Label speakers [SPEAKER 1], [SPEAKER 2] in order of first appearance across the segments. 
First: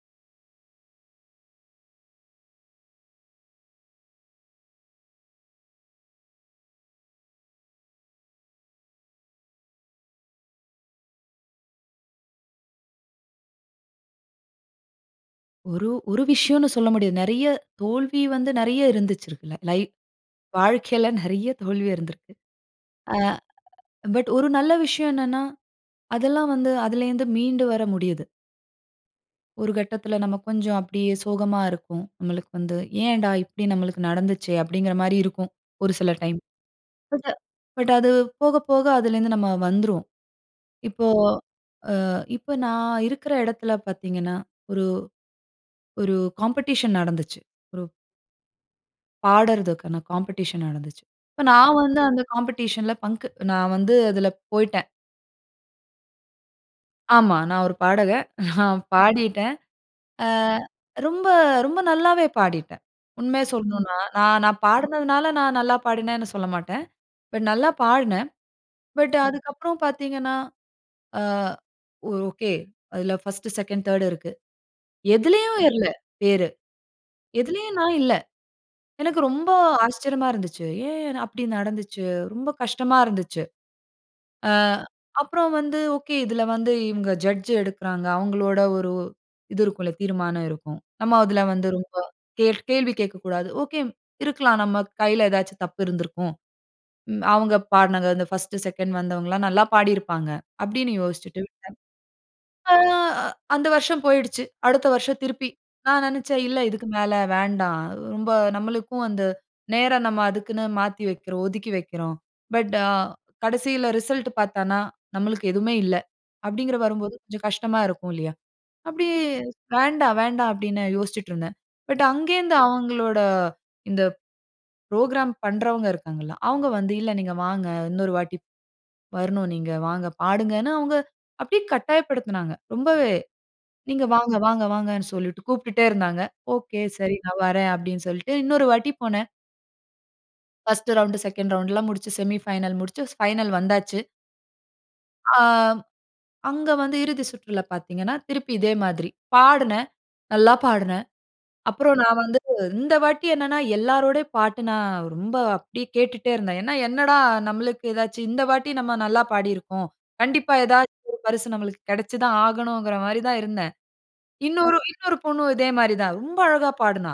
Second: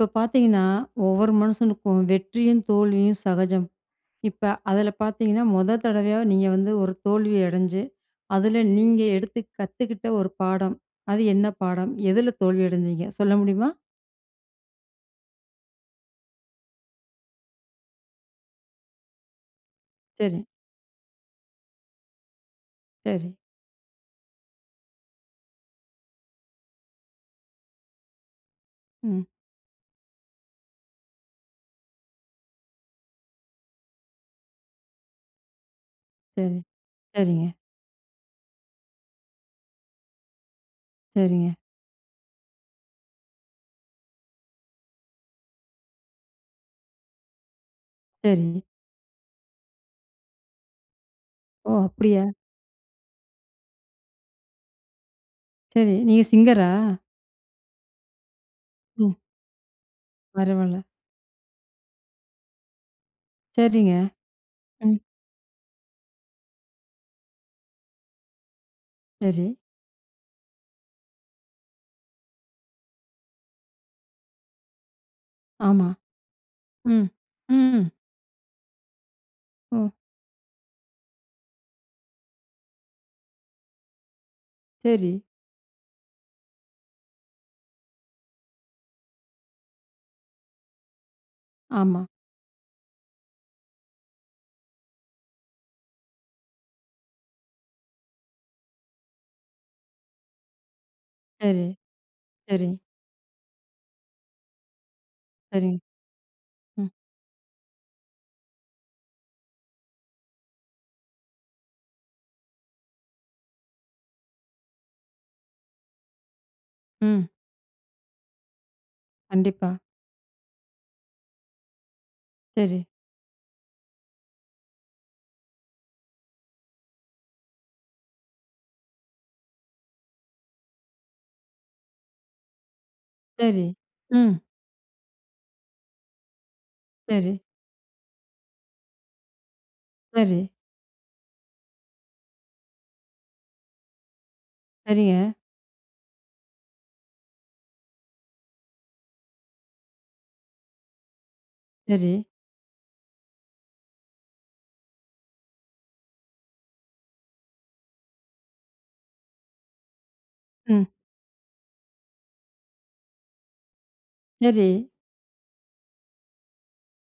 [SPEAKER 1] இப்ப பார்த்தீங்கனா, ஒவ்வொரு மனுசனுக்கும் வெற்றியும் தோல்வியும் சகஜம். இப்ப அதில பார்த்தீங்கனா. முதல் தடவையா நீங்க வந்து ஒரு தோல்வி அடைஞ்சு, அதில நீங்க எடுத்து கத்துக்கிட்ட ஒரு பாடம். அது என்ன பாடம்? எதுல தோல்வி அடைஞ்சீங்க? சொல்ல முடியுமா?
[SPEAKER 2] ஒரு ஒரு விஷயம்னு சொல்ல முடியாது. நிறைய, தோல்வி வந்து நிறைய இருந்திருக்கு லை.
[SPEAKER 1] சரி.
[SPEAKER 2] வாழ்க்கையில நிறைய தோல்வி இருந்திருக்கு. ஆ
[SPEAKER 1] சரி.
[SPEAKER 2] பட் ஒரு நல்ல விஷயம் என்னன்னா, அதெல்லாம் வந்து அதிலருந்து மீண்டு வர முடியிது.
[SPEAKER 1] ம்.
[SPEAKER 2] ஒரு கட்டத்தில நாம கொஞ்சம் அப்டியே சோகமா இருக்கும், நம்மளுக்கு வந்து. ஏன்டா, இப்டி நம்மளுக்கு நடந்துச்சே! அப்டிங்கிற மாரி இருக்கும். ஒரு சில டைம்.
[SPEAKER 1] சரி.
[SPEAKER 2] பட்,
[SPEAKER 1] சரிங்க.
[SPEAKER 2] பட் அது போக, போக அதுலேருந்து நம்ம வந்துருவோம். இப்போ
[SPEAKER 1] சரிங்க.
[SPEAKER 2] ஆ இப்ப நான் இருக்கிற இடத்தில பார்த்தீங்கன்னா, ஒரு, ஒரு காம்படிஷன் நடந்துச்சு. ஒரு
[SPEAKER 1] சரி.
[SPEAKER 2] பாடுறதுக்கான காம்படிஷன் நடந்துச்சு. இப்ப
[SPEAKER 1] ஓ!
[SPEAKER 2] நான் வந்து அந்த
[SPEAKER 1] அப்படியா.
[SPEAKER 2] காம்பிடிஷன்‌ல பங்க்கு நான் வந்து அதில போய்டேன்.
[SPEAKER 1] சரி. நீங்க சிங்கரா?
[SPEAKER 2] ஆமா. நான் ஒரு பாடக. நான்
[SPEAKER 1] ம்.
[SPEAKER 2] பாடிட்டேன். ஆ
[SPEAKER 1] பரவாயில்ல.
[SPEAKER 2] ரொம்ப, ரொம்ப நல்லாவே பாடிட்டேன். உண்மைய
[SPEAKER 1] சரிங்க.
[SPEAKER 2] சொல்லணுனா, நான், நான்
[SPEAKER 1] ம்.
[SPEAKER 2] பாடினதுனால நான் நல்லா பாடினேன்னு சொல்ல மாட்டேன். பட் நல்லா பாடினேன். பட்
[SPEAKER 1] சரி.
[SPEAKER 2] அதுக்கப்புறம் பார்த்தீங்கன்னா, ஆ ஒரு ஓகே. அதுல ஃபர்ஸ்ட்டு, செகண்ட், தேர்டு இருக்கு. எதிலேயும் வரல
[SPEAKER 1] ஆமா.
[SPEAKER 2] பேரு.
[SPEAKER 1] ம்.
[SPEAKER 2] எதிலேயும்
[SPEAKER 1] ம்.
[SPEAKER 2] நான் இல்ல. எனக்கு ரொம்ப
[SPEAKER 1] ஓ!
[SPEAKER 2] ஆச்சரியமா இருந்துச்சு. ஏன் அப்டி நடந்துச்சு. ரொம்ப கஷ்டமா இருந்துச்சு. ஆ.
[SPEAKER 1] சரி.
[SPEAKER 2] அப்புறம் வந்து ஓகே இதில வந்து இவங்க ஜட்ஜ் எடுக்குறாங்க, அவங்களோட ஒரு இது இருக்கும்ல, தீர்மானம் இருக்கும். நம்ம அதில வந்து ரொம்ப
[SPEAKER 1] ஆமா.
[SPEAKER 2] கே கேள்வி கேட்கக்கூடாது. ஓகே இருக்கலாம், நம்ம கையில ஏதாச்சும் தப்பு இருந்திருக்கும். ம் அவங்க பாடினங்க அந்த ஃபர்ஸ்ட்டு செகண்ட் வந்தவங்கலாம் நல்லா பாடியிருப்பாங்க. அப்டின்னு யோசிச்சுட்டு
[SPEAKER 1] சரி.
[SPEAKER 2] விட்டேன்.
[SPEAKER 1] சரி.
[SPEAKER 2] ஆ அந்த வருஷம் போயிடுச்சு. அடுத்த வருஷம் திருப்பி
[SPEAKER 1] சரிங்க.
[SPEAKER 2] நான் நினச்சேன் இல்ல,
[SPEAKER 1] ம்.
[SPEAKER 2] இதுக்கு மேல வேண்டாம். ரொம்ப நம்மளுக்கும் அந்த நேரம் நம்ம அதுக்குன்னு மாத்தி வைக்கிறோம். ஒதுக்கி வைக்கிறோம். பட் ஆ கடைசியில ரிசல்ட் பார்த்தான்னா நம்மளுக்கு எதுமே இல்ல. அப்டிங்கிற வரும்போது
[SPEAKER 1] ம்.
[SPEAKER 2] கொஞ்சம் கஷ்டமா இருக்கும் இல்லியா? அப்டி
[SPEAKER 1] கண்டிப்பா.
[SPEAKER 2] வேண்டாம், வேண்டாம் அப்டின்னு யோசிச்சுட்ருந்தேன். பட் அங்கேருந்து
[SPEAKER 1] சரி.
[SPEAKER 2] அவங்களோட இந்த ப்ரோகிராம் பண்ணுறவங்க இருக்காங்கல்ல, அவங்க வந்து, இல்ல நீங்க வாங்க, இன்னொரு வாட்டி வரணும் நீங்க வாங்க, பாடுங்கனு அவங்க அப்டியே கட்டாயப்படுத்துனாங்க. ரொம்பவே
[SPEAKER 1] சரி.
[SPEAKER 2] நீங்க வாங்க
[SPEAKER 1] ம்.
[SPEAKER 2] வாங்க வாங்கனு சொல்லிட்டு கூப்பிட்டுடே இருந்தாங்க. ஒகே சரி
[SPEAKER 1] சரி.
[SPEAKER 2] நான் வறேன் அப்டினு சொல்லிட்டு இன்னொரு வாட்டி போனேன்.
[SPEAKER 1] சரி.
[SPEAKER 2] 1ஸ்ட்டு ரவுண்டு, 2ண்டு ரவுண்டுலாம் முடிச்சு, செமி ஃபைனல் முடிச்சு ஃபைனல் வந்தாச்சு.
[SPEAKER 1] சரிங்க.
[SPEAKER 2] அ அங்க வந்து இறுதி சுற்றுல பார்த்தீங்கன்னா, திருப்பி இதே மாதிரி, பாடுனேன், நல்லா பாடுனேன். அப்புறம்,
[SPEAKER 1] சரி.
[SPEAKER 2] நான் வந்து இந்த வாட்டி என்னன்னா எல்லாரோடை பாட்டும், நான் ரொம்ப அப்படியே கேட்டுட்டே இருந்தேன். ஏன்னா, என்னடா நம்மளுக்கு ஏதாச்சு இந்த வாட்டி நம்ம நல்லா பாடிருக்கோம். கண்டிப்பா
[SPEAKER 1] ம்.
[SPEAKER 2] ஏதாச்சு ஒரு பரிசு நம்மளுக்கு கிடைச்சி தான் ஆகணுங்கிற மாதிரி தான் இருந்தேன்.
[SPEAKER 1] சரி.
[SPEAKER 2] இன்னொரு இன்னொரு பொண்ணும் இதே மாதிரி தான் ரொம்ப அழகா பாடுனா.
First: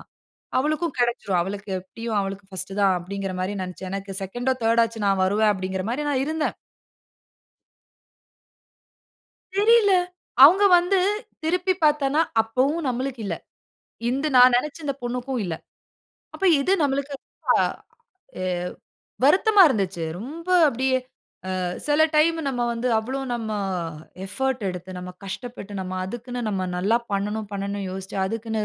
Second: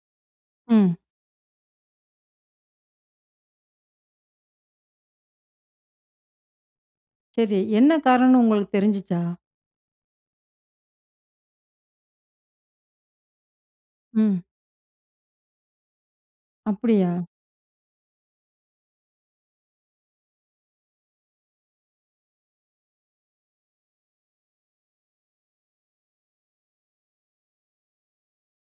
[SPEAKER 1] ம்.
[SPEAKER 2] "அவளுக்கும் கிடைச்சுடும். அவளுக்கு எப்படியும் அவளுக்கு ஃபர்ஸ்ட்டு தான் அப்பிடீங்கிற மாதிரி நினைச்சேன். எனக்கு 2ண்டோ, 3ர்டாச்சு நான் வருவேன்," அப்டீங்கிற மாரி நான் இருந்தேன்.
[SPEAKER 1] சரி, என்ன காரணம்னு உங்களுக்கு தெரிஞ்சுச்சா?
[SPEAKER 2] தெரியல. அவுங்க வந்து திருப்பி பார்த்தேன்னா, அப்பவும் நம்மளுக்கு இல்லை. இந்த
[SPEAKER 1] ம்.
[SPEAKER 2] நான் நினைச்ச இந்த பொண்ணுக்கும் இல்லை. அப்ப, இது நம்மளுக்கு
[SPEAKER 1] அப்பிடியா?
[SPEAKER 2] ரொம்ப எ வருத்தமா இருந்துச்சு. ரொம்ப அப்படியே அ சில டைம்மு, நம்ம வந்து அவ்வளோ நம்ம எஃபர்ட்டு எடுத்து, நம்ம கஷ்டப்பட்டு, நம்ம அதுக்குன்னு நம்ம நல்லா பண்ணணும், பண்ணணும்ன்னு யோசிச்சு, அதுக்குன்னு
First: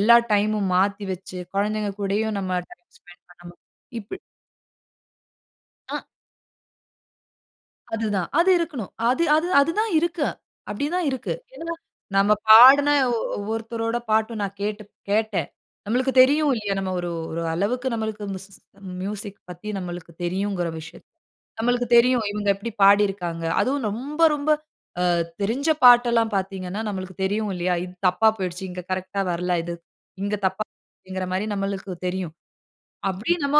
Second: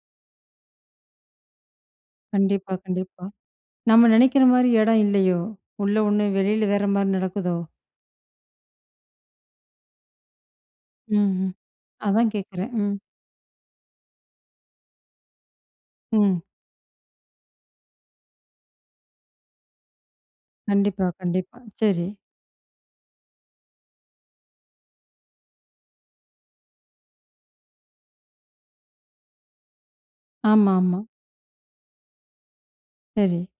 [SPEAKER 2] எல்லா டைம்‌மும் மாத்தி வச்சு, குழந்தைங்க கூடயும் நம்ம
[SPEAKER 1] கண்டிப்பா,
[SPEAKER 2] டைம் ஸ்பெண்ட்
[SPEAKER 1] கண்டிப்பா.
[SPEAKER 2] பண்ணணும்,
[SPEAKER 1] நம்ம
[SPEAKER 2] இப்டி.
[SPEAKER 1] நெனைக்கிற மாரி இடம் இல்லையோ? உள்ள
[SPEAKER 2] அ.
[SPEAKER 1] ஒண்ணு வெளில, வேற மாரி நடக்குதோ?
[SPEAKER 2] அதுதான். அது இருக்கணும். அது அது அதுதான் இருக்கு. அப்படி தான்
[SPEAKER 1] ம்,
[SPEAKER 2] இருக்கு.
[SPEAKER 1] ம்.
[SPEAKER 2] ஏன்னா, நம்ம
[SPEAKER 1] அதான் கேக்குறேன்.
[SPEAKER 2] பாடுன
[SPEAKER 1] ம்.
[SPEAKER 2] ஒ ஒவ்வொருத்தரோட பாட்டு, நான் கேட்டு கேட்டேன். நம்மளுக்கு
[SPEAKER 1] ம்.
[SPEAKER 2] தெரியும் இல்லையா? நம்ம ஒரு ஒரு அளவுக்கு, நம்மளுக்கு மிசிஸ் மியூசிக் பத்தி, நம்மளுக்கு தெரியுங்கிற
[SPEAKER 1] கண்டிப்பா,
[SPEAKER 2] விஷயத்த.
[SPEAKER 1] கண்டிப்பா.
[SPEAKER 2] நம்மளுக்கு
[SPEAKER 1] சரி.
[SPEAKER 2] தெரியும். இவங்க எப்படி பாடியிருக்காங்க? அதுவும் ரொம்ப ரொம்ப அ தெரிஞ்ச பாட்டெல்லாம் பார்த்தீங்கன்னா, நம்மளுக்கு தெரியும் இல்லையா? "இது தப்பா போயிடுச்சு. இங்க கரெக்ட்‌டா வரல. இது இங்க
[SPEAKER 1] ஆமா, ஆமா.
[SPEAKER 2] தப்பாகுதுங்கிற" மாதிரி நம்மளுக்கு தெரியும். அப்டி
[SPEAKER 1] சரி.
[SPEAKER 2] நம்ம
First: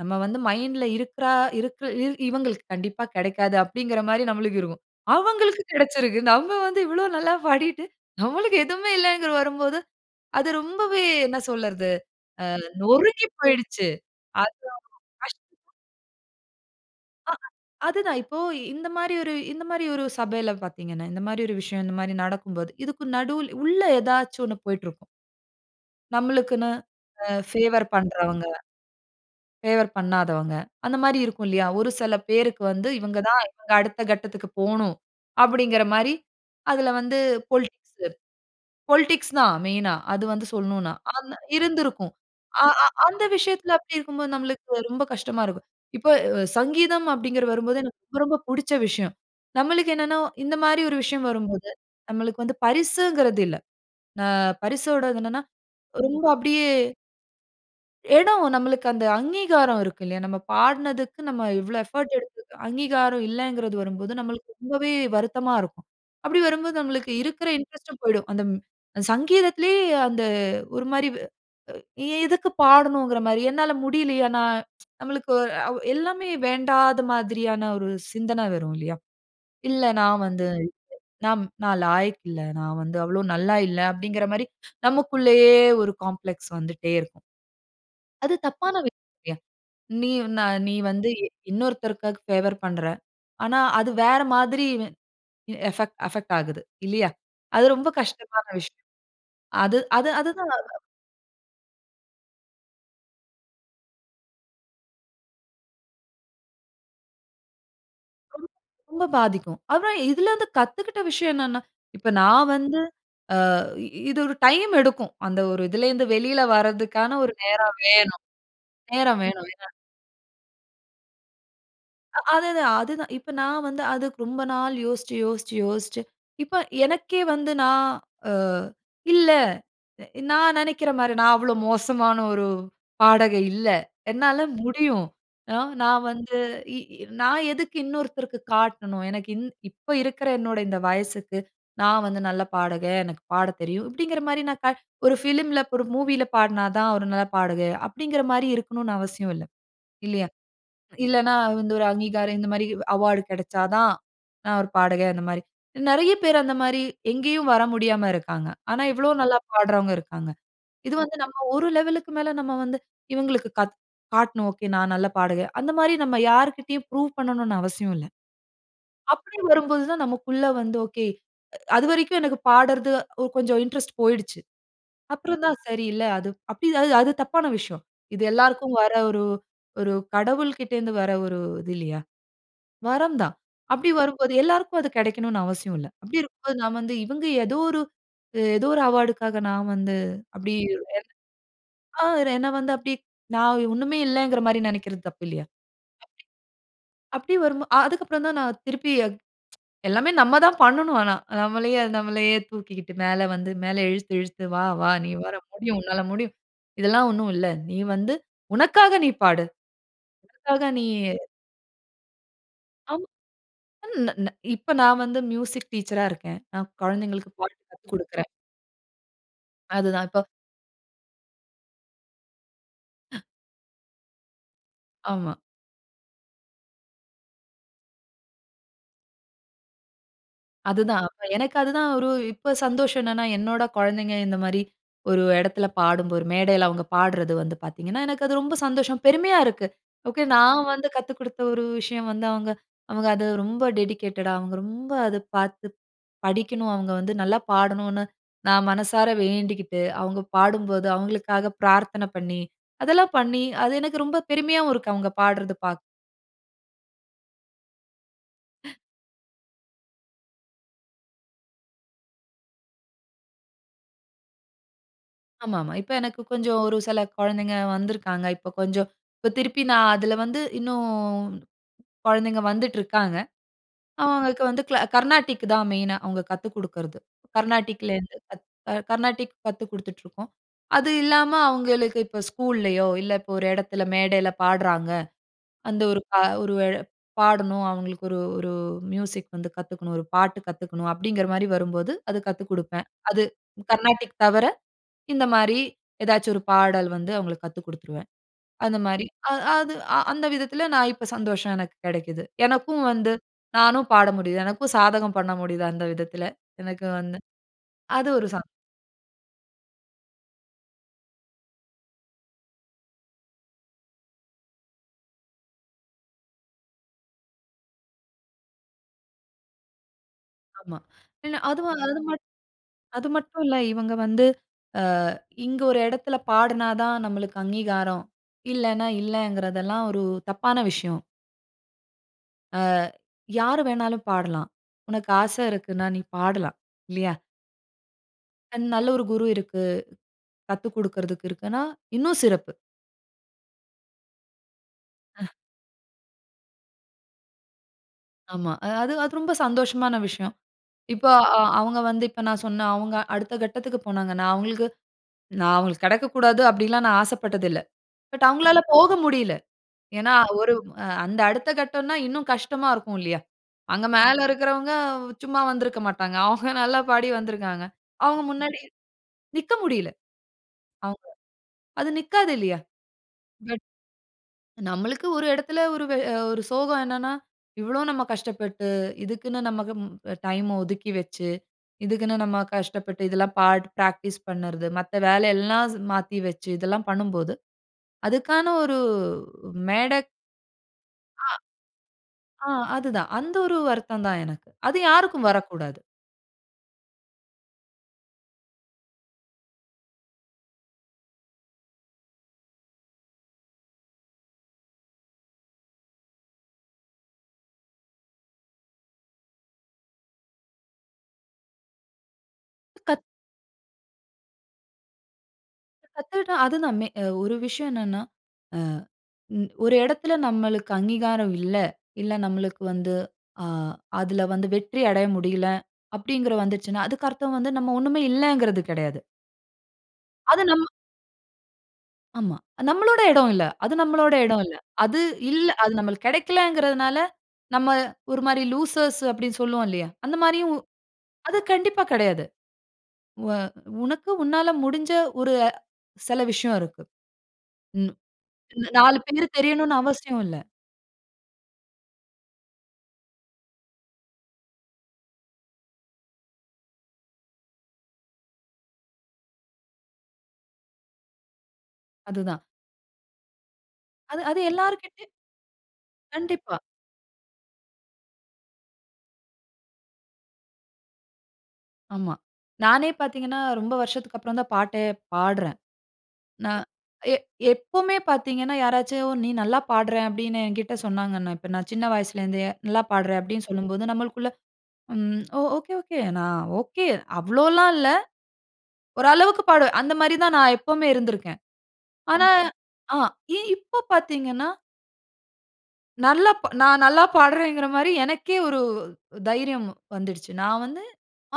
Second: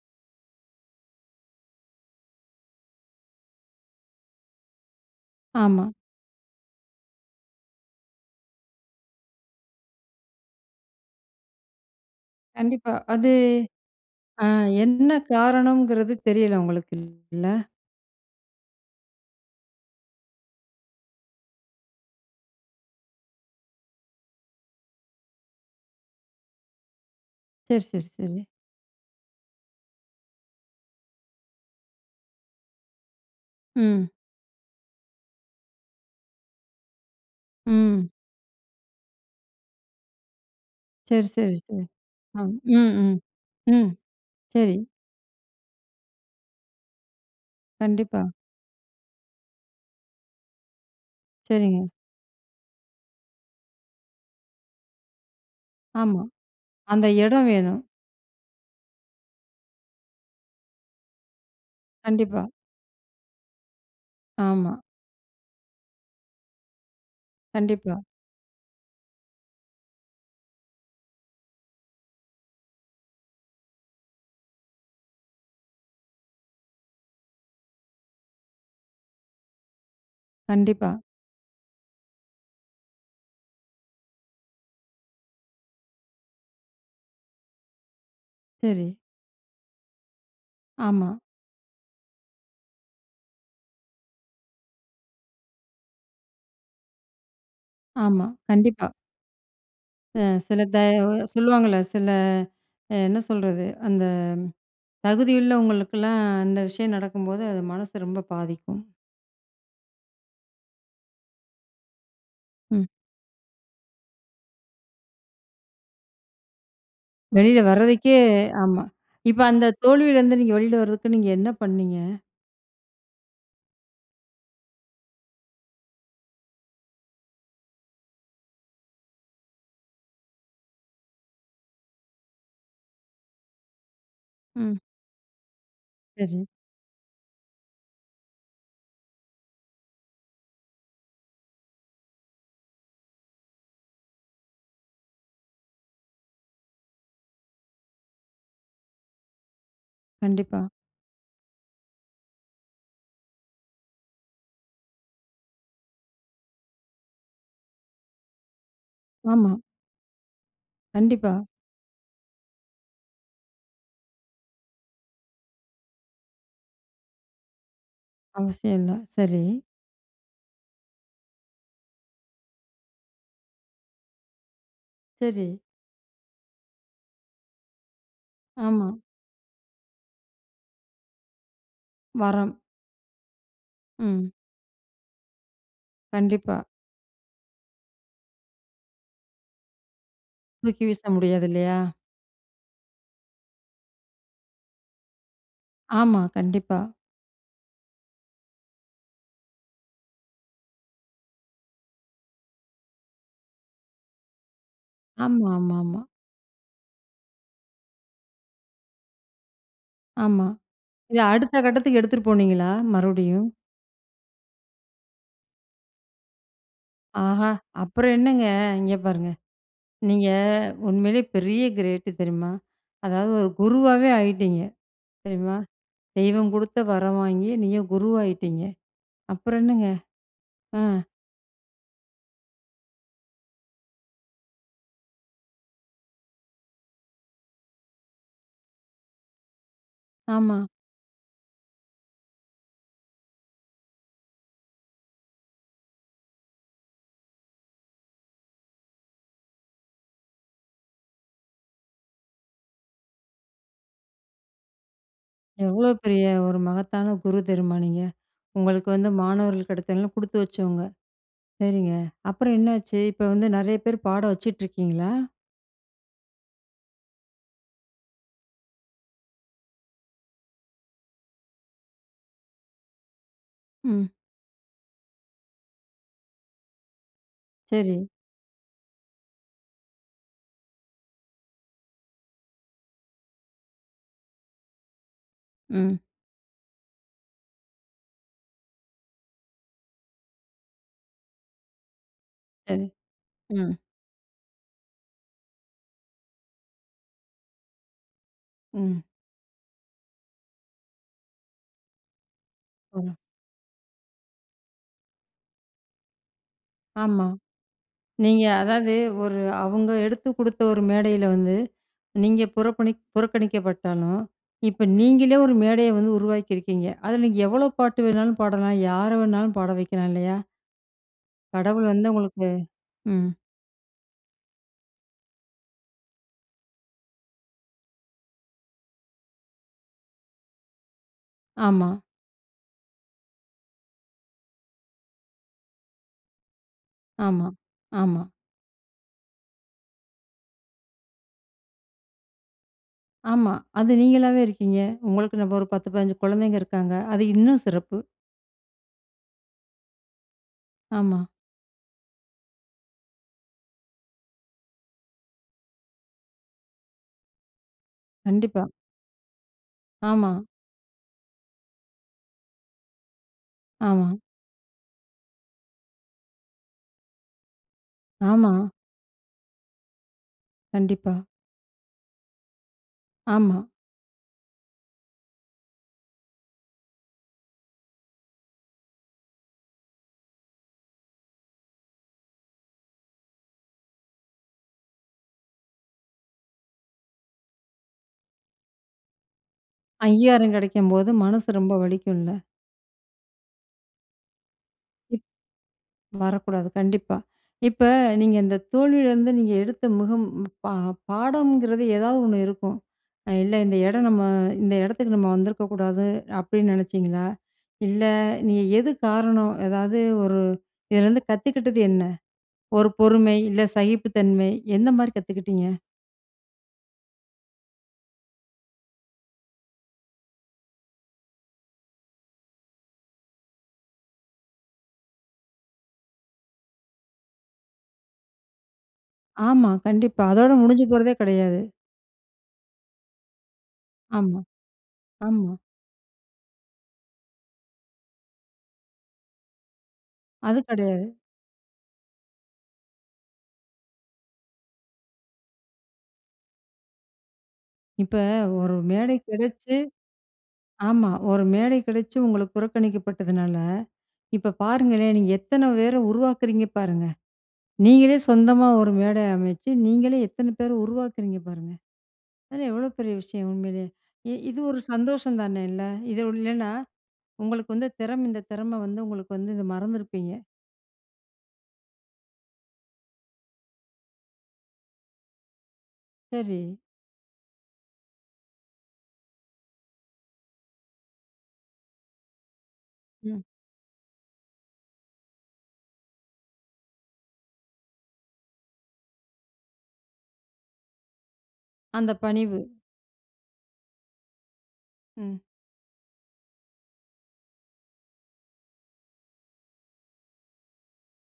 [SPEAKER 2] நம்ம வந்து மைண்ட்‌ல இருக்கிற இருக்க இ இவங்களுக்கு கண்டிப்பா கிடைக்காது, அப்பிடீங்கிற மாரி நம்மளுக்கு இருக்கும். அவங்களுக்கு
[SPEAKER 1] ஆமா.
[SPEAKER 2] கிடைச்சிருக்கு. நம்ம வந்து இவ்வளோ நல்லா பாடிட்டு, நம்மளுக்கு எதுவுமே இல்லைகிறது வரும்போது, அது ரொம்பவே என்ன சொல்லறது. ஆ
[SPEAKER 1] கண்டிப்பா.
[SPEAKER 2] நொறுங்கி
[SPEAKER 1] அது
[SPEAKER 2] போயிடுச்சு.
[SPEAKER 1] அ
[SPEAKER 2] அது்
[SPEAKER 1] என்ன
[SPEAKER 2] அவ்ளோ கஷ்டம்.
[SPEAKER 1] காரணம்ங்கிறது தெரியல உங்களுக்கு,
[SPEAKER 2] ஆ.
[SPEAKER 1] இல்ல.
[SPEAKER 2] அது தான். இப்போ இந்த மாரி ஒரு இந்த மாரி ஒரு சபையில பார்த்தீங்கன்னா, இந்த மாரி ஒரு விஷயம் இந்த மாரி நடக்கும் போது, இதுக்கு நடுல உள்ள ஏதாச்சும் ஒண்ணு போயிட்டு இருக்கும். நம்மளுக்குன்னு அ
[SPEAKER 1] சரி,
[SPEAKER 2] ஃபேவர்
[SPEAKER 1] சரி, சரி.
[SPEAKER 2] பண்றவங்க. ஃபேவர் பண்ணாதவங்க. அந்த மாரி இருக்கும் இல்லையா. ஒரு செல பேருக்கு வந்து, இவங்க தான், இவங்க அடுத்த
[SPEAKER 1] ம்.
[SPEAKER 2] கட்டத்துக்கு போணும். அப்பிடீங்கிற மாரி, அதில வந்து பொலிடிக்ஸ்
[SPEAKER 1] ம்.
[SPEAKER 2] பொலிடிக்ஸ் தான் மெயினா. அது வந்து சொல்லணும்னா,
[SPEAKER 1] சரி,
[SPEAKER 2] ஆனா
[SPEAKER 1] சரி, சரி.
[SPEAKER 2] இருந்திருக்கும்.
[SPEAKER 1] ஆ
[SPEAKER 2] அ அ
[SPEAKER 1] ம், ம்,
[SPEAKER 2] அந்த விஷயத்தில.
[SPEAKER 1] ம்,
[SPEAKER 2] அப்படி இருக்கும்போது
[SPEAKER 1] சரி.
[SPEAKER 2] நம்மளுக்கு ரொம்ப கஷ்டமா இருக்கும். இப்போ அ சங்கீதம் அப்பிடீங்கிற வரும்போது, எனக்கு ரொம்ப
[SPEAKER 1] கண்டிப்பா.
[SPEAKER 2] ரொம்ப புடிச்ச விஷயம். நம்மளுக்கு என்னென்னா, இந்த மாரி ஒரு விஷயம் வரும்போது,
[SPEAKER 1] சரிங்க.
[SPEAKER 2] நம்மளுக்கு வந்து பரிசுங்கிறது இல்ல. அ பரிசோடது என்னென்னா
[SPEAKER 1] ஆமா.
[SPEAKER 2] ரொம்ப அப்படியே
[SPEAKER 1] அந்த இடம் வேணும்.
[SPEAKER 2] இடம். நம்மளுக்கு அந்த அங்கீகாரம் இருக்கு இல்லையா? நம்ம பாடினதுக்கு, நம்ம இவ்வளோ எஃபோர்ட்
[SPEAKER 1] கண்டிப்பா.
[SPEAKER 2] எடுத்ததுக்கு அங்கீகாரம் இல்லைங்கிறது வரும்போது, நம்மளுக்கு
[SPEAKER 1] ஆமா.
[SPEAKER 2] ரொம்பவே வருத்தமா இருக்கும். அப்படி வரும்போது, நம்மளுக்கு இருக்கிற
[SPEAKER 1] கண்டிப்பா.
[SPEAKER 2] இன்ட்ரெஸ்டும் போயிடும், அந்த ம் சங்கீதத்திலயே அந்த ஒரு மாரி, எ எதுக்கு பாடணுங்கிற மாரி. என்னால முடியலியா? ந நம்மளுக்கு அ ஒ எல்லாமே வேண்டாத மாதிரியான ஒரு சிந்தன வரும், இல்லையா. "இல்ல, நான் வந்து
[SPEAKER 1] கண்டிப்பா.
[SPEAKER 2] நா நான் லாயக்கு இல்ல. நான் வந்து அவ்வளோ நல்லா இல்லை அப்பிடீங்கிற மாரி, நமக்குள்ளேயே ஒரு காம்ப்ளக்ஸ் வந்துட்டே இருக்கும். அது தப்பான
[SPEAKER 1] சரி.
[SPEAKER 2] விஷயமில்லியா. நீ நா நீ வந்து
[SPEAKER 1] ஆமா.
[SPEAKER 2] இ இன்னொருத்தருக்கா ஃபேவர் பண்ணுற. ஆனா அது வேறு மாரி எ எ ஃபெக்ட் அஃபெக்ட் ஆகுது இல்லையா? அது ரொம்ப
[SPEAKER 1] ஆமா,
[SPEAKER 2] கஷ்டமான விஷயம்.
[SPEAKER 1] கண்டிப்பா.
[SPEAKER 2] அது அது
[SPEAKER 1] அ
[SPEAKER 2] அதுதான்.
[SPEAKER 1] சில த அ சொல்லுவாங்கல்ல சில என்ன சொல்றது? அந்த தகுதியுள்ளவங்களுக்குல்லாம், அந்த விஷயம் நடக்கும்போது, அது மனசு ரொம்ப
[SPEAKER 2] ரொம்
[SPEAKER 1] பாதிக்கும்.
[SPEAKER 2] ரொம்ப பாதிக்கும். அப்புறம் இதிலருந்து கத்துக்கிட்ட விஷயம் என்னன்னா, இப்ப, நான் வந்து
[SPEAKER 1] ம்.
[SPEAKER 2] ஆ இது ஒரு டைம் எடுக்கும். அந்த ஒரு இதிலருந்து வெளில வரதுக்கான ஒரு
[SPEAKER 1] வெளில
[SPEAKER 2] நேரம்
[SPEAKER 1] வரதுக்கே
[SPEAKER 2] வேணும்
[SPEAKER 1] ஆமா.
[SPEAKER 2] நேரம்
[SPEAKER 1] இப்போ
[SPEAKER 2] வேணும்,
[SPEAKER 1] அந்த
[SPEAKER 2] இல்லையா?
[SPEAKER 1] தோல்வில இருந்து, நீங்க வெளில வரதுக்கு, நீங்க என்ன பண்ணீங்க?
[SPEAKER 2] அ அதுதான் அதுதான். இப்ப, நான் வந்து அதுக்கு, ரொம்ப நாள் யோசிச்சு யோசிச்சு யோசிச்சு, இப்ப, எனக்கே வந்து நான் அ "இல்லை. நான் நெனைக்கிற மாரி, நான் அவ்வளோ மோசமான ஒரு பாடகி இல்ல. என்னால
[SPEAKER 1] ம்.
[SPEAKER 2] முடியும். அ நான் வந்து
[SPEAKER 1] சரி.
[SPEAKER 2] இ இ நான் எதுக்கு இன்னொருத்தருக்கு காட்டணும். எனக்கு இன் இப்போ இருக்கிற என்னோட இந்த வயசுக்கு, நான் வந்து நல்ல பாடகன். எனக்கு பாடத் தெரியும்." அப்படிங்கிற மாரி, நான் ஒரு ஃபிலிம்ல மூவில பாடினா தான், ஒரு நல்ல பாடகையா, அப்பிடீங்கிற மாரி இருக்கணும்னு அவசியம் இல்லை. இல்லையா?
[SPEAKER 1] கண்டிப்பா.
[SPEAKER 2] இல்லைன்னா வந்து ஒரு அங்கீகாரம் இந்த மாதிரி அவார்ட் கிடைச்சா தான், நான் ஒரு பாடகன், அந்த மாரி. நெறைய பேரு, அந்த மாரி, எங்கேயும் வர முடியாம இருக்கிறாங்க. ஆனா, எவ்வளவோ நல்லா
[SPEAKER 1] ஆமா.
[SPEAKER 2] பாடுறவங்க இருக்காங்க. இது வந்து
[SPEAKER 1] கண்டிப்பா.
[SPEAKER 2] நம்ம ஒரு லெவல்‌க்கு மேல, நம்ம வந்து இவங்களுக்கு கா காட்டணும். "ஓகே நான் நல்லா பாடகி" அந்த மாரி நம்ம யார்கிட்டேயும் ப்ரூவ் பண்ணணும்னு அவசியம் இல்லை.
[SPEAKER 1] அவசியம் இல்ல.
[SPEAKER 2] அப்படி
[SPEAKER 1] சரி.
[SPEAKER 2] வரும்போது தான் நமக்குள்ள வந்து ஓகே. அ அதுவரைக்கும் எனக்கு பாடுறது, ஒரு அ கொஞ்சம் இன்ட்ரெஸ்ட் போயிடுச்சு. அப்புறம்
[SPEAKER 1] சரி.
[SPEAKER 2] தான், 'சரி, இல்ல அது அப்டி, அது அது தப்பான விஷயம். இது எல்லோருக்கும் வர
[SPEAKER 1] ஆமா.
[SPEAKER 2] ஒரு, ஒரு கடவுள் கிட்ட இருந்து வர ஒரு இது இல்லையா?
[SPEAKER 1] வரம்.
[SPEAKER 2] வரம் தான்.' அப்படி
[SPEAKER 1] ம்.
[SPEAKER 2] வரும்போது, எல்லோருக்கும் அது கிடைக்கணும்னு அவசியம் இல்ல. அப்படி இருக்கும் போது
[SPEAKER 1] கண்டிப்பா.
[SPEAKER 2] நான் வந்து இவங்க ஏதோ ஒரு ஏதோ ஒரு அவார்டுக்காக நான் வந்து அப்படி
[SPEAKER 1] தூக்கி வீச முடியாது, இல்லையா?
[SPEAKER 2] [unintelligible] ஆ என்னை வந்து அப்படி, நான் ஒண்ணுமே இல்லங்கிற மாரி நினைக்கிறது, தப்பு இல்லையா. அப்டி.
[SPEAKER 1] ஆமா, கண்டிப்பா.
[SPEAKER 2] அப்படி வரும்போ, அ அதற்கு அப்புறம் தான் நான் திருப்பி, எல்லாமே நம்ம தான் பண்ணணும். ஆனா நம்மளையே நம்மளையே தூக்கிக்கிட்டு, மேல வந்து மேல இழுத்து இழுத்து "வா வா நீ வர முடியும்.
[SPEAKER 1] ஆமாமாமா.
[SPEAKER 2] உன்னால் முடியும். இதெல்லாம் ஒண்ணும் இல்ல. நீ வந்து உனக்காக நீ பாடு.
[SPEAKER 1] ஆமா.
[SPEAKER 2] உனக்காக நீ."
[SPEAKER 1] இது அடுத்த கட்டத்துக்கு எடுத்துட்டு போனீங்களா,
[SPEAKER 2] ஆமா
[SPEAKER 1] மறுபடியும்?
[SPEAKER 2] அ ந ந இப்போ நான் வந்து மியூசிக் டீச்சரா இருக்கேன். நான் குழந்தைகளுக்கு
[SPEAKER 1] ஆஹா!
[SPEAKER 2] பாட்டு கத்துக்
[SPEAKER 1] அப்புறம்
[SPEAKER 2] குடுக்கிறேன்.
[SPEAKER 1] என்னங்க. இங்க பாருங்க
[SPEAKER 2] அதுதான் இப்போ
[SPEAKER 1] நீங்க உண்மைலயே பெரிய கிரேட்டு, தெரியுமா?
[SPEAKER 2] அ
[SPEAKER 1] அதாவது, ஒரு குருவாவே ஆகிட்டீங்க,
[SPEAKER 2] ஆமா.
[SPEAKER 1] தெரியுமா? தெய்வம் குடுத்த வரம் வாங்கி, நீங்க குருவாயிட்டீங்க. அப்புறம் என்னங்க. ஆ.
[SPEAKER 2] அதுதான் அப்ப எனக்கு அதுதான். ஒரு இப்போ சந்தோஷம் என்னன்னா, என்னோட குழந்தைங்க, இந்த மாரி ஒரு இடத்தில பாடும்போது ஒரு மேடைல அவங்க பாடுறது வந்து பார்த்தீங்கன்னா, எனக்கு அது ரொம்ப சந்தோஷம். பெருமையா இருக்கு. ஓகே,
[SPEAKER 1] ஆமா.
[SPEAKER 2] நான் வந்து கத்து குடுத்த ஒரு விஷயம் வந்து, அவங்க அவங்க அதை ரொம்ப டெடிகேட்டடா, அவங்க ரொம்ப அதை பார்த்து படிக்கணும். அவங்க வந்து நல்லா பாடணும்னு நான் மனசார வேண்டிக்கிட்டு, அவங்க பாடும்போது அவங்களுக்காக பிரார்த்தனை பண்ணி, அதெல்லாம் பண்ணி, அது எனக்கு ரொம்ப பெருமையாகவும் இருக்கு, அவங்க பாடுறது பாக்
[SPEAKER 1] எவ்வளோ பெரிய ஒரு மகத்தான குரு தெரியுமா, நீங்க?
[SPEAKER 2] அ
[SPEAKER 1] உங்களுக்கு வந்து மாணவர்களா கிடைத்தவங்கல்லா குடுத்து வச்சவங்க. சரிங்க, அப்புறம் என்னாச்சு, இப்போ வந்து நெறைய பேரு பாட வச்சுட்ருக்கீங்களா?
[SPEAKER 2] ஆமாமா. இப்ப எனக்கு கொஞ்சம் ஒரு சில குழந்தைங்க வந்துருக்காங்க. இப்போ கொஞ்சம் இப்போ திருப்பி நான் அதுல வந்து இன்னும் குழந்தைங்க வந்துட்ருக்காங்க.
[SPEAKER 1] ம்.
[SPEAKER 2] அவுங்களுக்கு வந்து க்ளா கர்நாடிக் தான் மெயினா. அவுங்க கத்து குடுக்குறது.
[SPEAKER 1] சரி.
[SPEAKER 2] கர்நாடிக்லேருந்து கர்நாடிக் கத்துக் குடுத்துட்ருக்கோம். அது இல்லாம அவங்களுக்கு இப்ப ஸ்கூல்லயோ, இல்ல, இப்ப ஒரு இடத்தில, மேடைல பாடுறாங்க அந்த
[SPEAKER 1] ம்.
[SPEAKER 2] ஒரு ஒரு பாடணும், அவங்களுக்கு ஒரு ஒரு மியூசிக் வந்து கத்துக்கணும், ஒரு பாட்டு கத்துக்கணும் அப்படீங்கிற மாரி வரும்போது, அது கத்துக்
[SPEAKER 1] சரி,
[SPEAKER 2] குடுப்பேன். அது
[SPEAKER 1] ம்.
[SPEAKER 2] கர்நாடிக் தவிர இந்த மாரி ஏதாச்சு ஒரு பாடல் வந்து அவங்களுக்கு கத்துக் குடுத்துருவேன். அந்த
[SPEAKER 1] ம்.
[SPEAKER 2] மாரி அ அது அந்த விதத்தில நான் இப்போ சந்தோஷம் எனக்கு கிடைக்கிது. எனக்கும் வந்து
[SPEAKER 1] ம்.
[SPEAKER 2] நானும் பாட முடியுது. எனக்கும் சாதகம் பண்ண முடியுது. அந்த விதத்தில எனக்கு வந்து
[SPEAKER 1] ஆமா.
[SPEAKER 2] அது ஒரு
[SPEAKER 1] நீங்க
[SPEAKER 2] சந்.
[SPEAKER 1] அதாவது ஒரு அவுங்க எடுத்து குடுத்த ஒரு மேடைல வந்து, நீங்க புறபணிக் புறக்கணிக்கப்பட்டாலும், இப்ப நீங்களே ஒரு மேடைய வந்து உருவாக்கி இருக்கீங்க. அதுல நீங்க எவ்வளவு பாட்டு வேணாலும் பாடலாம், யாரை வேண்டுமானாலும் பாட வைக்கலாம், இல்லையா?
[SPEAKER 2] ஆமா. ஏன்னா அதுவும்
[SPEAKER 1] கடவுள்
[SPEAKER 2] அது
[SPEAKER 1] வந்து
[SPEAKER 2] மட்
[SPEAKER 1] உங்களுக்கு
[SPEAKER 2] அது
[SPEAKER 1] ம்.
[SPEAKER 2] மட்டும் இல்லை இவங்க வந்து அ இங்க ஒரு இடத்தில பாடுனா தான் நமக்கு அங்கீகாரம். இல்லேன்னா இல்லன்கிறது எல்லாம் ஒரு தப்பான விஷயம்.
[SPEAKER 1] ஆமா.
[SPEAKER 2] ஆ, யாரு வேணாலும் பாடலாம். உனக்கு ஆசை இருக்குனா, நீ பாடலாம். இல்லையா?
[SPEAKER 1] ஆமா, ஆமா.
[SPEAKER 2] அன், நல்ல ஒரு குரு இருக்கு, கத்து கொடுக்கறதுக்கு இருக்குன்னா, இன்னும் சிறப்பு.
[SPEAKER 1] ஆமா. அது நீங்களாவே இருக்கீங்க.
[SPEAKER 2] அ.
[SPEAKER 1] உங்களுக்குன்னு ஒரு 10, 15 குழந்தைங்க இருக்காங்க. அது இன்னும் சிறப்பு!
[SPEAKER 2] ஆமா, அது அது ரொம்ப சந்தோஷமான விஷயம். இப்ப
[SPEAKER 1] ஆமா.
[SPEAKER 2] அ அவுங்க வந்து இப்ப நான் சொன்ன, அவுங்க அடுத்த கட்டத்துக்கு போனாங்கனா, அவுங்களுக்கு. நான் அவுங்களுக்கு கிடைக்கக்கூடாது அப்படிலாம் நான் ஆசைப்பட்டதில்ல. பட், அவுங்களால
[SPEAKER 1] கண்டிப்பா.
[SPEAKER 2] போக முடியல. ஏனா,
[SPEAKER 1] ஆமா.
[SPEAKER 2] ஒரு அந்த அடுத்த கட்டம்னா இன்னும் கஷ்டமா இருக்கும்லையா? அங்க
[SPEAKER 1] ஆமா.
[SPEAKER 2] மேல இருக்கிறவங்க சும்மா வந்திருக்க மாட்டாங்க. அவுங்க நல்ல பாடி வந்துருக்காங்க. அவுங்க
[SPEAKER 1] ஆமா.
[SPEAKER 2] முன்னாடி நிக்க முடியல, அவுங்க.
[SPEAKER 1] கண்டிப்பா.
[SPEAKER 2] அது நிற்காது இல்லையா. பட்
[SPEAKER 1] ஆமா.
[SPEAKER 2] நம்மளுக்கு ஒரு இடத்தில ஒரு வே அ ஒரு சோகம் என்னனா, இவ்ளோ நம்ம கஷ்டப்பட்டு இதுக்குன்னு நம்ம கும் டைம் அ ஒதுக்கி வச்சு, இதுக்குன்னு நம்ம கஷ்டப்பட்டு, இதெல்லாம் பாட் பிராக்டிஸ் பண்ணுறது, மத்த வேலை எல்லாம் ஸ் மாத்தி வச்சு இதெல்லாம் பண்ணும்போது அதுக்கான ஒரு ஊ மேடை
[SPEAKER 1] 5000 கிடைக்கும்போது
[SPEAKER 2] ஆ.
[SPEAKER 1] மனசு ரொம்ப வலிக்கும்ல.
[SPEAKER 2] ஆ, அது தான். அந்த ஒரு வருத்தம் தான் எனக்கு. அது
[SPEAKER 1] ப்
[SPEAKER 2] யாருக்கும் வரக்கூடாது.
[SPEAKER 1] வரக்கூடாது, கண்டிப்பா. இப்ப நீங்க இந்த தோல்வியிலேருந்து நீங்க எடுத்த முகம் பா பாடங்கிறது ஏதாவது ஒண்ணு இருக்கும். இல்ல இந்த இடம் நம்ம இந்த இடத்துக்கு நம்ம வந்திருக்க கூடாது அப்படின்னு நினைச்சிங்களா? இல்ல, நீ எது காரணம் ஏதாவது ஒரு இதுலேருந்து கத்துக்கிட்டது என்ன? ஒரு
[SPEAKER 2] கத்
[SPEAKER 1] பொறுமை, இல்ல சகிப்பு தன்மை எந்த மாதிரி கத்துக்கிட்டிங்க?
[SPEAKER 2] கத்துகிட்டா அது நம் மே அ ஒரு விஷயம் என்னனா, ஆ ம் ஒரு இடத்தில நம்மளுக்கு அங்கீகாரம் இல்ல. இல்ல நம்மளுக்கு வந்து ஆ அதில வந்து வெற்றி அடைய முடியலை அப்படிங்கற வந்துருச்சுனா, அதுக்கு அர்த்தம் வந்து நம்ம ஒன்னுமே இல்லங்கறது கிடையாது.
[SPEAKER 1] ஆமா, கண்டிப்பா.
[SPEAKER 2] அது
[SPEAKER 1] அதோட
[SPEAKER 2] நம்
[SPEAKER 1] முடிஞ்சு போறதே கெடையாது.
[SPEAKER 2] ஆமா. நம்மளோட இடம் இல்ல. அது நம்மளோட
[SPEAKER 1] ஆமா.
[SPEAKER 2] இடம் இல்ல. அது இல்ல,
[SPEAKER 1] ஆமா.
[SPEAKER 2] அது நம்மளுக்கு கெடைக்கலைங்கிறதனால நம்ம ஒரு மாரி "லூசர்ஸ்" அப்படின்னு சொல்லுவோம்ல்லயா, அந்த மாரியும்.
[SPEAKER 1] அது கெடையாது.
[SPEAKER 2] அது கண்டிப்பா கெடையாது. வ உனக்கு உன்னால முடிஞ்ச ஒரு சில விஷயம் இருக்கு. ம்.
[SPEAKER 1] இப்ப ஒரு
[SPEAKER 2] 4
[SPEAKER 1] மேடை
[SPEAKER 2] பேரு
[SPEAKER 1] கெடைச்சு.
[SPEAKER 2] தெரியணும்னு அவசியம் இல்ல.
[SPEAKER 1] ஆமா. ஒரு மேடை கெடைச்சு உங்களுக்கு புறக்கணிக்கப்பட்டதுனால, இப்ப பாருங்களேன், நீங்க எத்தனை பேரை உருவாக்குறீங்க பாருங்க. நீங்களே சொந்தமா ஒரு மேடை அமைச்சு, நீங்களே எத்தனை பேரை உருவாக்குறீங்க பாருங்க.
[SPEAKER 2] அதுதான்.
[SPEAKER 1] அதெல்லாம் எவ்வளோ பெரிய விஷயம் உண்மையிலே.
[SPEAKER 2] அது,
[SPEAKER 1] இ
[SPEAKER 2] அது
[SPEAKER 1] இது ஒரு
[SPEAKER 2] எல்லார்க்கிட்டயும்.
[SPEAKER 1] சந்தோஷம் தானே? இல்ல. இது உ
[SPEAKER 2] கண்டிப்பா.
[SPEAKER 1] இல்லன்னா உங்களுக்கு வந்து திறம் இந்த திறமை வந்து உங்களுக்கு வந்து இத மறந்துருப்பீங்க.
[SPEAKER 2] ஆமா. நானே பாத்தீங்கன்னா, ரொம்ப வருஷத்துக்கப்பறம் தான் பாட்டே பாடுறேன். நான்
[SPEAKER 1] சரி.
[SPEAKER 2] எ எப்பவுமே பாத்தீங்கன்னா, யாராச்சு "நீ நல்லா பாடுற" அப்படின்னு என்கிட்ட சொன்னாங்கன்னா, இப்ப நான் சின்ன வயசிலேருந்தே "நல்லா பாடுற"
[SPEAKER 1] ம்.
[SPEAKER 2] அப்படின்னு சொல்லும்போது, நம்மளுக்குள்ள "ம். ஓ! Okay, okay. நான் ஒகே. அவ்வளோல்லாம் இல்ல. ஒரு அளவுக்கு பாடுவேன்." அந்த மாரி தான் நான் எப்பவுமே இருந்துருக்கேன்.
[SPEAKER 1] அந்த
[SPEAKER 2] ஆனா,
[SPEAKER 1] பணிவு.
[SPEAKER 2] ஆ இ இப்ப பாத்தீங்கன்னா
[SPEAKER 1] ம்.
[SPEAKER 2] நல்லா ப் நான் நல்லா பாடுறேங்கற மாரி எனக்கே ஒரு தைரியம் வந்துடுச்சு. நான் வந்து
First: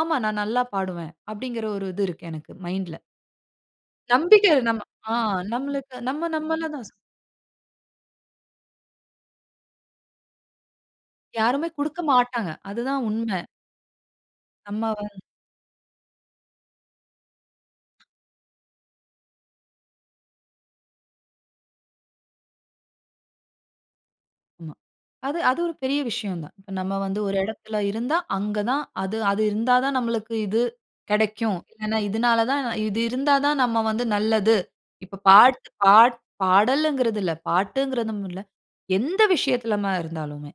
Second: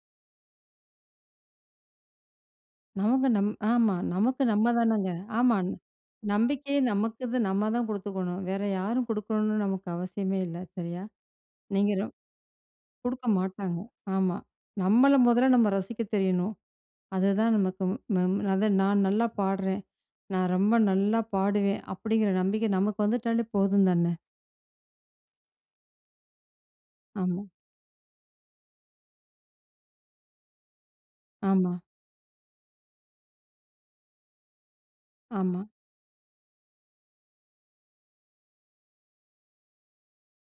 [SPEAKER 2] ஆமா. நான் நல்லா பாடுவேன் அப்படிங்கற ஒரு இது இருக்கு எனக்கும் மைண்ட்‌ல.
[SPEAKER 1] நமக்கு நம்ம ஆமா நமக்கு
[SPEAKER 2] நம்பிக்கை
[SPEAKER 1] நம்ம
[SPEAKER 2] நம்ம
[SPEAKER 1] தானங்க.
[SPEAKER 2] ஆ
[SPEAKER 1] ஆமா.
[SPEAKER 2] நம்மளுக்கு நம்ம, நம்மள
[SPEAKER 1] நம்பிக்கையே
[SPEAKER 2] தான் சார்.
[SPEAKER 1] நமக்கு நம்ம தான் குடுத்துக்கணும். வேற யாரும் குடுக்கணும்னு நமக்கு அவசியமே இல்ல. சரியா.
[SPEAKER 2] யாருமே
[SPEAKER 1] நீங்க
[SPEAKER 2] குடுக்க
[SPEAKER 1] ரொம்
[SPEAKER 2] மாட்டாங்க. அதுதான்
[SPEAKER 1] குடுக்க
[SPEAKER 2] உண்ம.
[SPEAKER 1] மாட்டாங்க. ஆமா
[SPEAKER 2] அம்மாவ.
[SPEAKER 1] நம்மள மொதல்ல நம்ம ரசிக்கத் தெரியணும். அதுதான் நமக்கு ம் ம அத நான் நல்லா பாடுறேன், நான் ரொம்ப நல்லா பாடுவேன், அப்படிங்கற நம்பிக்க நமக்கு வந்துட்டாலே போதும் தானே.
[SPEAKER 2] ஆமா. அது அது ஒரு பெரிய விஷயம் தான். இப்ப நம்ம வந்து ஒரு
[SPEAKER 1] ஆமா.
[SPEAKER 2] இடத்தில இருந்தா அங்க தான் அது அது இருந்தா தான் நம்மளுக்கு இது கிடைக்கும்.
[SPEAKER 1] ஆமா.
[SPEAKER 2] இல்லைனா இதனால தான் இது இருந்தா தான் நம்ம வந்து நல்லது. இப்ப பாட்டு
[SPEAKER 1] ஆமா.
[SPEAKER 2] பாட் பாடல்ங்கறது இல்ல பாட்டுங்கறதும் இல்ல. எந்த விஷயத்திலமா இருந்தாலுமே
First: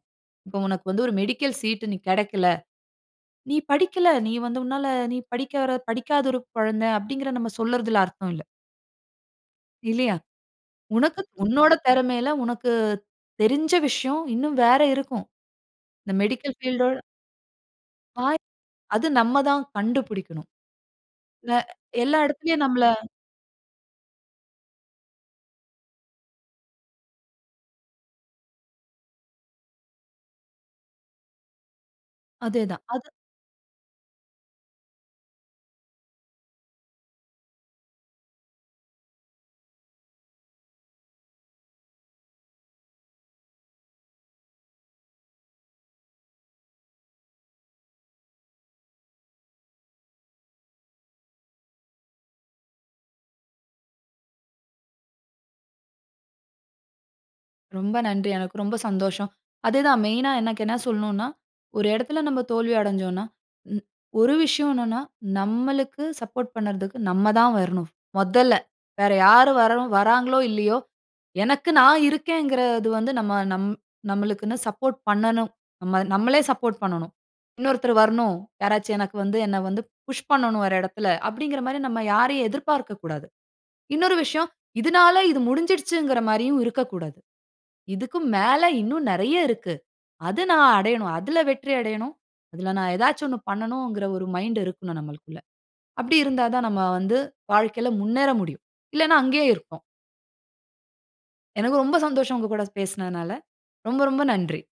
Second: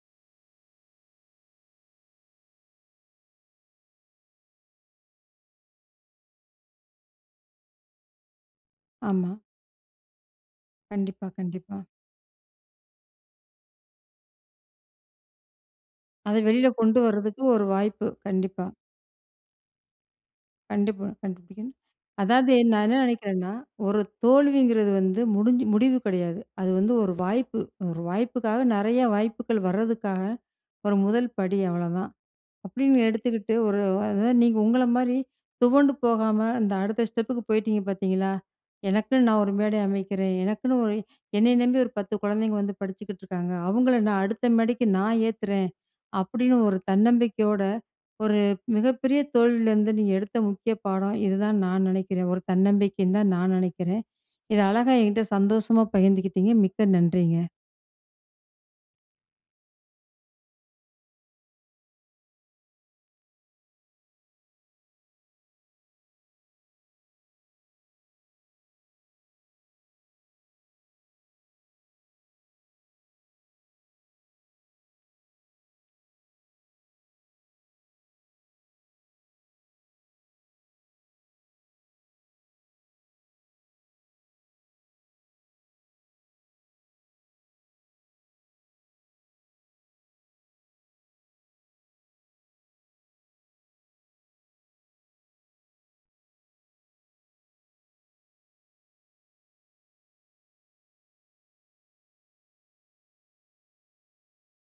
[SPEAKER 2] இப்போ உனக்கு வந்து ஒரு மெடிக்கல் சீட் நீ கிடைக்கல. நீ படிக்கல, நீ வந்து உன்னால நீ படிக்காத படிக்காத ஒரு குழந்தை அப்படிங்கறத நம்ம சொல்லறதில அர்த்தம் இல்ல.
[SPEAKER 1] ஆமா.
[SPEAKER 2] இல்லையா? உனக்கு
[SPEAKER 1] கண்டிப்பா,
[SPEAKER 2] த் உன்னோட
[SPEAKER 1] கண்டிப்பா.
[SPEAKER 2] திறமையில உனக்கு தெரிஞ்ச விஷயம் இன்னும் வேற இருக்கும். இந்த
[SPEAKER 1] அத
[SPEAKER 2] மெடிக்கல்
[SPEAKER 1] வெளில
[SPEAKER 2] ஃபீல்ட்டோட
[SPEAKER 1] கொண்டு வரதுக்கு 1 வாய்ப்பு.
[SPEAKER 2] பா
[SPEAKER 1] கண்டிப்பா.
[SPEAKER 2] அது நம்ம தான் கண்டுபிடிக்கனும்.
[SPEAKER 1] கண்டிப்பா.
[SPEAKER 2] அ
[SPEAKER 1] கண்டிபிடிக்கணும்.
[SPEAKER 2] எல்லா
[SPEAKER 1] அதாவது
[SPEAKER 2] இடத்திலயும் நம்மள
[SPEAKER 1] நான் என்ன நினைக்கிறேன்னா 1 தோல்விங்கிறது வந்து முடிஞ்சு முடிவு கிடையாது. அது வந்து 1 வாய்ப்பு 1 வாய்ப்புக்காக நெறைய வாய்ப்புகள் வரதுக்காக ஒரு 1 படி அவ்வளோதான்,
[SPEAKER 2] அதேதான்.
[SPEAKER 1] அப்படின்னு
[SPEAKER 2] அது.
[SPEAKER 1] எடுத்துக்கிட்டு ஒரு அதாவது நீங்க உங்கள மாரி துவண்டு போகாம இந்த அடுத்த ஸ்டெப்புக்கு போயிட்டிங்க பார்த்தீங்களா, எனக்குன்னு நான் ஒரு மேடை அமைக்கிறேன். எனக்குன்னு ஒரு, என்னைய நம்பி ஒரு 10 குழந்தைங்க வந்து படிச்சுக்கிட்டுருக்காங்க. அவங்கள நான் அடுத்த மேடைக்கு நான் ஏத்துறேன் அப்படின்னு ஒரு தன்னம்பிக்கையோட 1 மிகப்பெரிய தோல்வியிலருந்து நீங்க எடுத்த முக்கிய பாடம் இதுதான் நான் நினைக்கிறேன். ஒரு தன்னம்பிக்கைன்னு தான் நான் நினைக்கிறேன். இத அழகா என்கிட்ட சந்தோஷமா பகிர்ந்துகிட்டிங்க. மிக்க நன்றிங்க.
[SPEAKER 2] ரொம்ப நன்றி. எனக்கு ரொம்ப சந்தோஷம். அது தான் மெயின்‌னா எனக்கு என்ன சொல்லனும்னா, ஒரு இடத்தில நம்ம தோல்வி அடஞ்சோன்னா ம். ஒரு விஷயம் என்னன்னா நம்மளுக்கு சப்போர்ட் பண்ணறதுக்கு நம்ம தான் வரணும் மொதல்ல. வேற யாரும் வர வராங்களோ இல்லையோ எனக்கு நான் இருக்கேங்கறது வந்து நம்ம நம் நம்மளுக்குன்னு சப்போர்ட் பண்ணணும். நம்ம நம்மளே சப்போர்ட் பண்ணணும். இன்னொருத்தரு வரணும், யாராச்சு எனக்கு வந்து என்ன வந்து புஷ் பண்ணணும் ஒரு இடத்தில அப்படிங்கற மாரி நம்ம யாரையும் எதிர்பார்க்க கூடாது. இன்னொரு விஷயம் இதனால இது முடிஞ்சிடுச்சிங்கற மாரியும் இருக்கக்கூடாது. இதுக்கு மேல இன்னும் நிறைய இருக்கு. அது நான் அடையனும் அதில வெற்றி அடையனும். அதில நான் ஏதாச்சு ஒண்ணு பண்ணணுங்கற ஒரு மைண்ட் இருக்கணும் நம்மளுக்குள்ள. அப்படி இருந்தா தான் நம்ம வந்து வாழ்க்கையில முன்னேற முடியும். இல்லைனா அங்கயே இருப்போம். எனக்கு ரொம்ப சந்தோஷம் உங்க கூட பேசினதுனால ரொம்ப, ரொம்ப நன்றி.